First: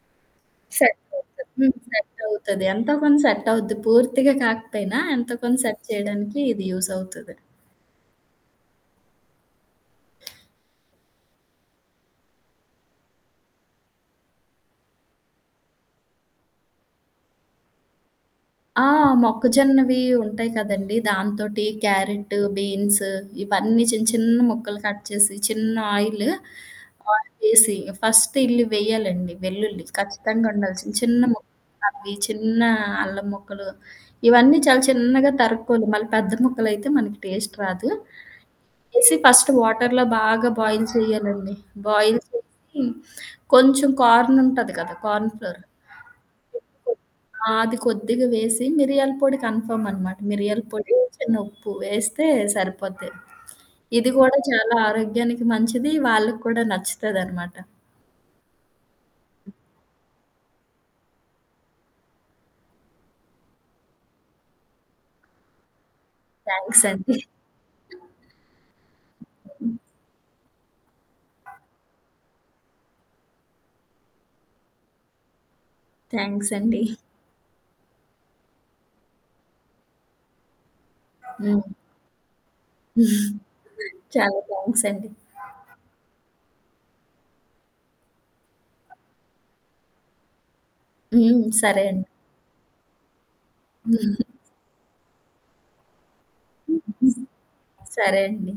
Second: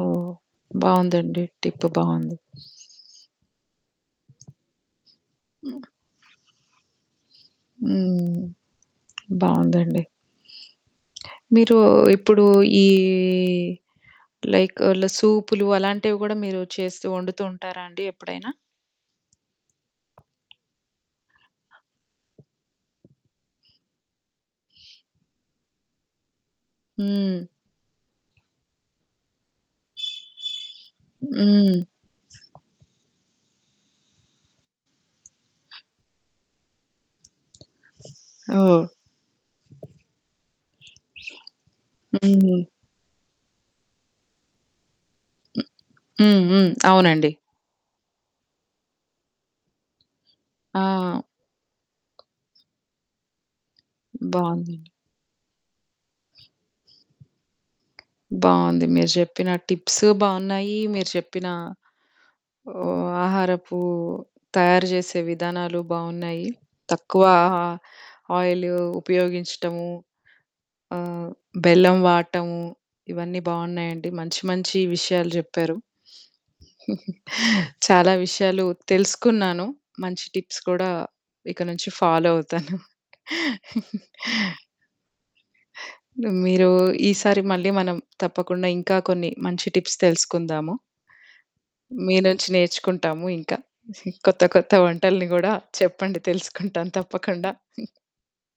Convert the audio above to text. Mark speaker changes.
Speaker 1: ఓహ్! బావుందండి.
Speaker 2: సెట్టవుతది. హ్మ్.
Speaker 1: టిప్పు బావుంది.
Speaker 2: సెట్టవుతది. ఎంతో కొంత సెట్టవుద్ది పూర్తిగా కాకపోయినా ఎంతో కొంత
Speaker 1: హ్మ్.
Speaker 2: సెట్ చేయడానికి ఇది యూజవుతది.
Speaker 1: ఆ! హ్మ్. బావుందండి. మీరు ఇప్పుడు ఈ లైక్ అల సూపులు అలాంటివి గూడా మీరు చేస్తూ వండుతూ ఉంటారా అండి ఎప్పుడైనా?
Speaker 2: ఆ! మొక్కజొన్నవి ఉంటాయి కదండీ! దాంతోటి క్యారెట్టు, బీన్స్ ఇవన్నీ చిన్న చిన్న ముక్కలు కట్ చేసి చిన్న ఆయిలు, ఆయిలేసి
Speaker 1: హ్మ్.
Speaker 2: చేేసి ఫస్ట్ ఇల్లి వెయ్యాలండి. వెల్లుల్లి. ఖచ్చితంగా ఉండాల్సిన చిన్న
Speaker 1: హ్మ్.
Speaker 2: ముక్కలవి, చిన్న అల్లం మొక్కలు ఇవన్నీ చాలా చిన్నగా తరుక్కోవాలి. మళ్ళీ పెద్ద మొక్కలైతే మనకి టేస్ట్ రాదు.
Speaker 1: ఓహ్!
Speaker 2: వేసి ఫస్ట్ వాటరులో బాగా బాయిల్ చేయ్యాలండి. బాయిల్
Speaker 1: హ్మ్.
Speaker 2: చేసి కొంచెం కార్న్ ఉంటది కదా! Corn flour.
Speaker 1: హ్మ్. హ్మ్. హ్మ్. అవునండి.
Speaker 2: ఆ! అది కొద్దిగా వేసి మిరియాల పొడి కన్ఫర్మనమాట. మిరియాల
Speaker 1: ఆ!
Speaker 2: పొడి చిన్న ఉప్పు వేస్తే సరిపోద్ది. ఇది గూడా చాలా
Speaker 1: బావుందండి.
Speaker 2: ఆరోగ్యానికి మంచిది. వాళ్ళకి కూడా నచ్చుతదనమాట.
Speaker 1: బావుంది. మీరు చెప్పిన
Speaker 2: హ్మ్.
Speaker 1: టిప్స్ బావున్నాయి. మీరు చెప్పినా ఆహ్, ఆహారపు తయారు చేసే విధానాలు బాగున్నాయి.
Speaker 2: థ్యాంక్సండి.
Speaker 1: తక్కువ
Speaker 2: ఆ!
Speaker 1: ఆ ఆయిలు
Speaker 2: హ్మ్.
Speaker 1: ఉపయోగించటము. ఆహ్, బెల్లం వాటము. ఇవన్నీ బావున్నాయండి. మంచి మంచి విషయాలు జెప్పారు.
Speaker 2: థ్యాంక్సండి.
Speaker 1: చాలా విషయాలు తెలుసుకున్నాను. మంచి టిప్స్ కూడా. ఇక
Speaker 2: హ్మ్.
Speaker 1: నుంచి ఫాలో అవుతాను.
Speaker 2: చాలా థ్యాంక్సండి.
Speaker 1: మీరు ఈసారి మళ్ళీ మనం తప్పకుండా ఇంకా కొన్ని మంచి టిప్స్ తెలుసుకుందాము?
Speaker 2: హ్మ్. సరే అండి.
Speaker 1: మీ నుంచి నేర్చుకుంటాము ఇంకా.
Speaker 2: హ్మ్.
Speaker 1: కొత్త కొత్త వంటల్ని గూడా చెప్పండి తెలుసుకుంటాం
Speaker 2: హ్మ్.
Speaker 1: తప్పకుండా.
Speaker 2: సరే అండి.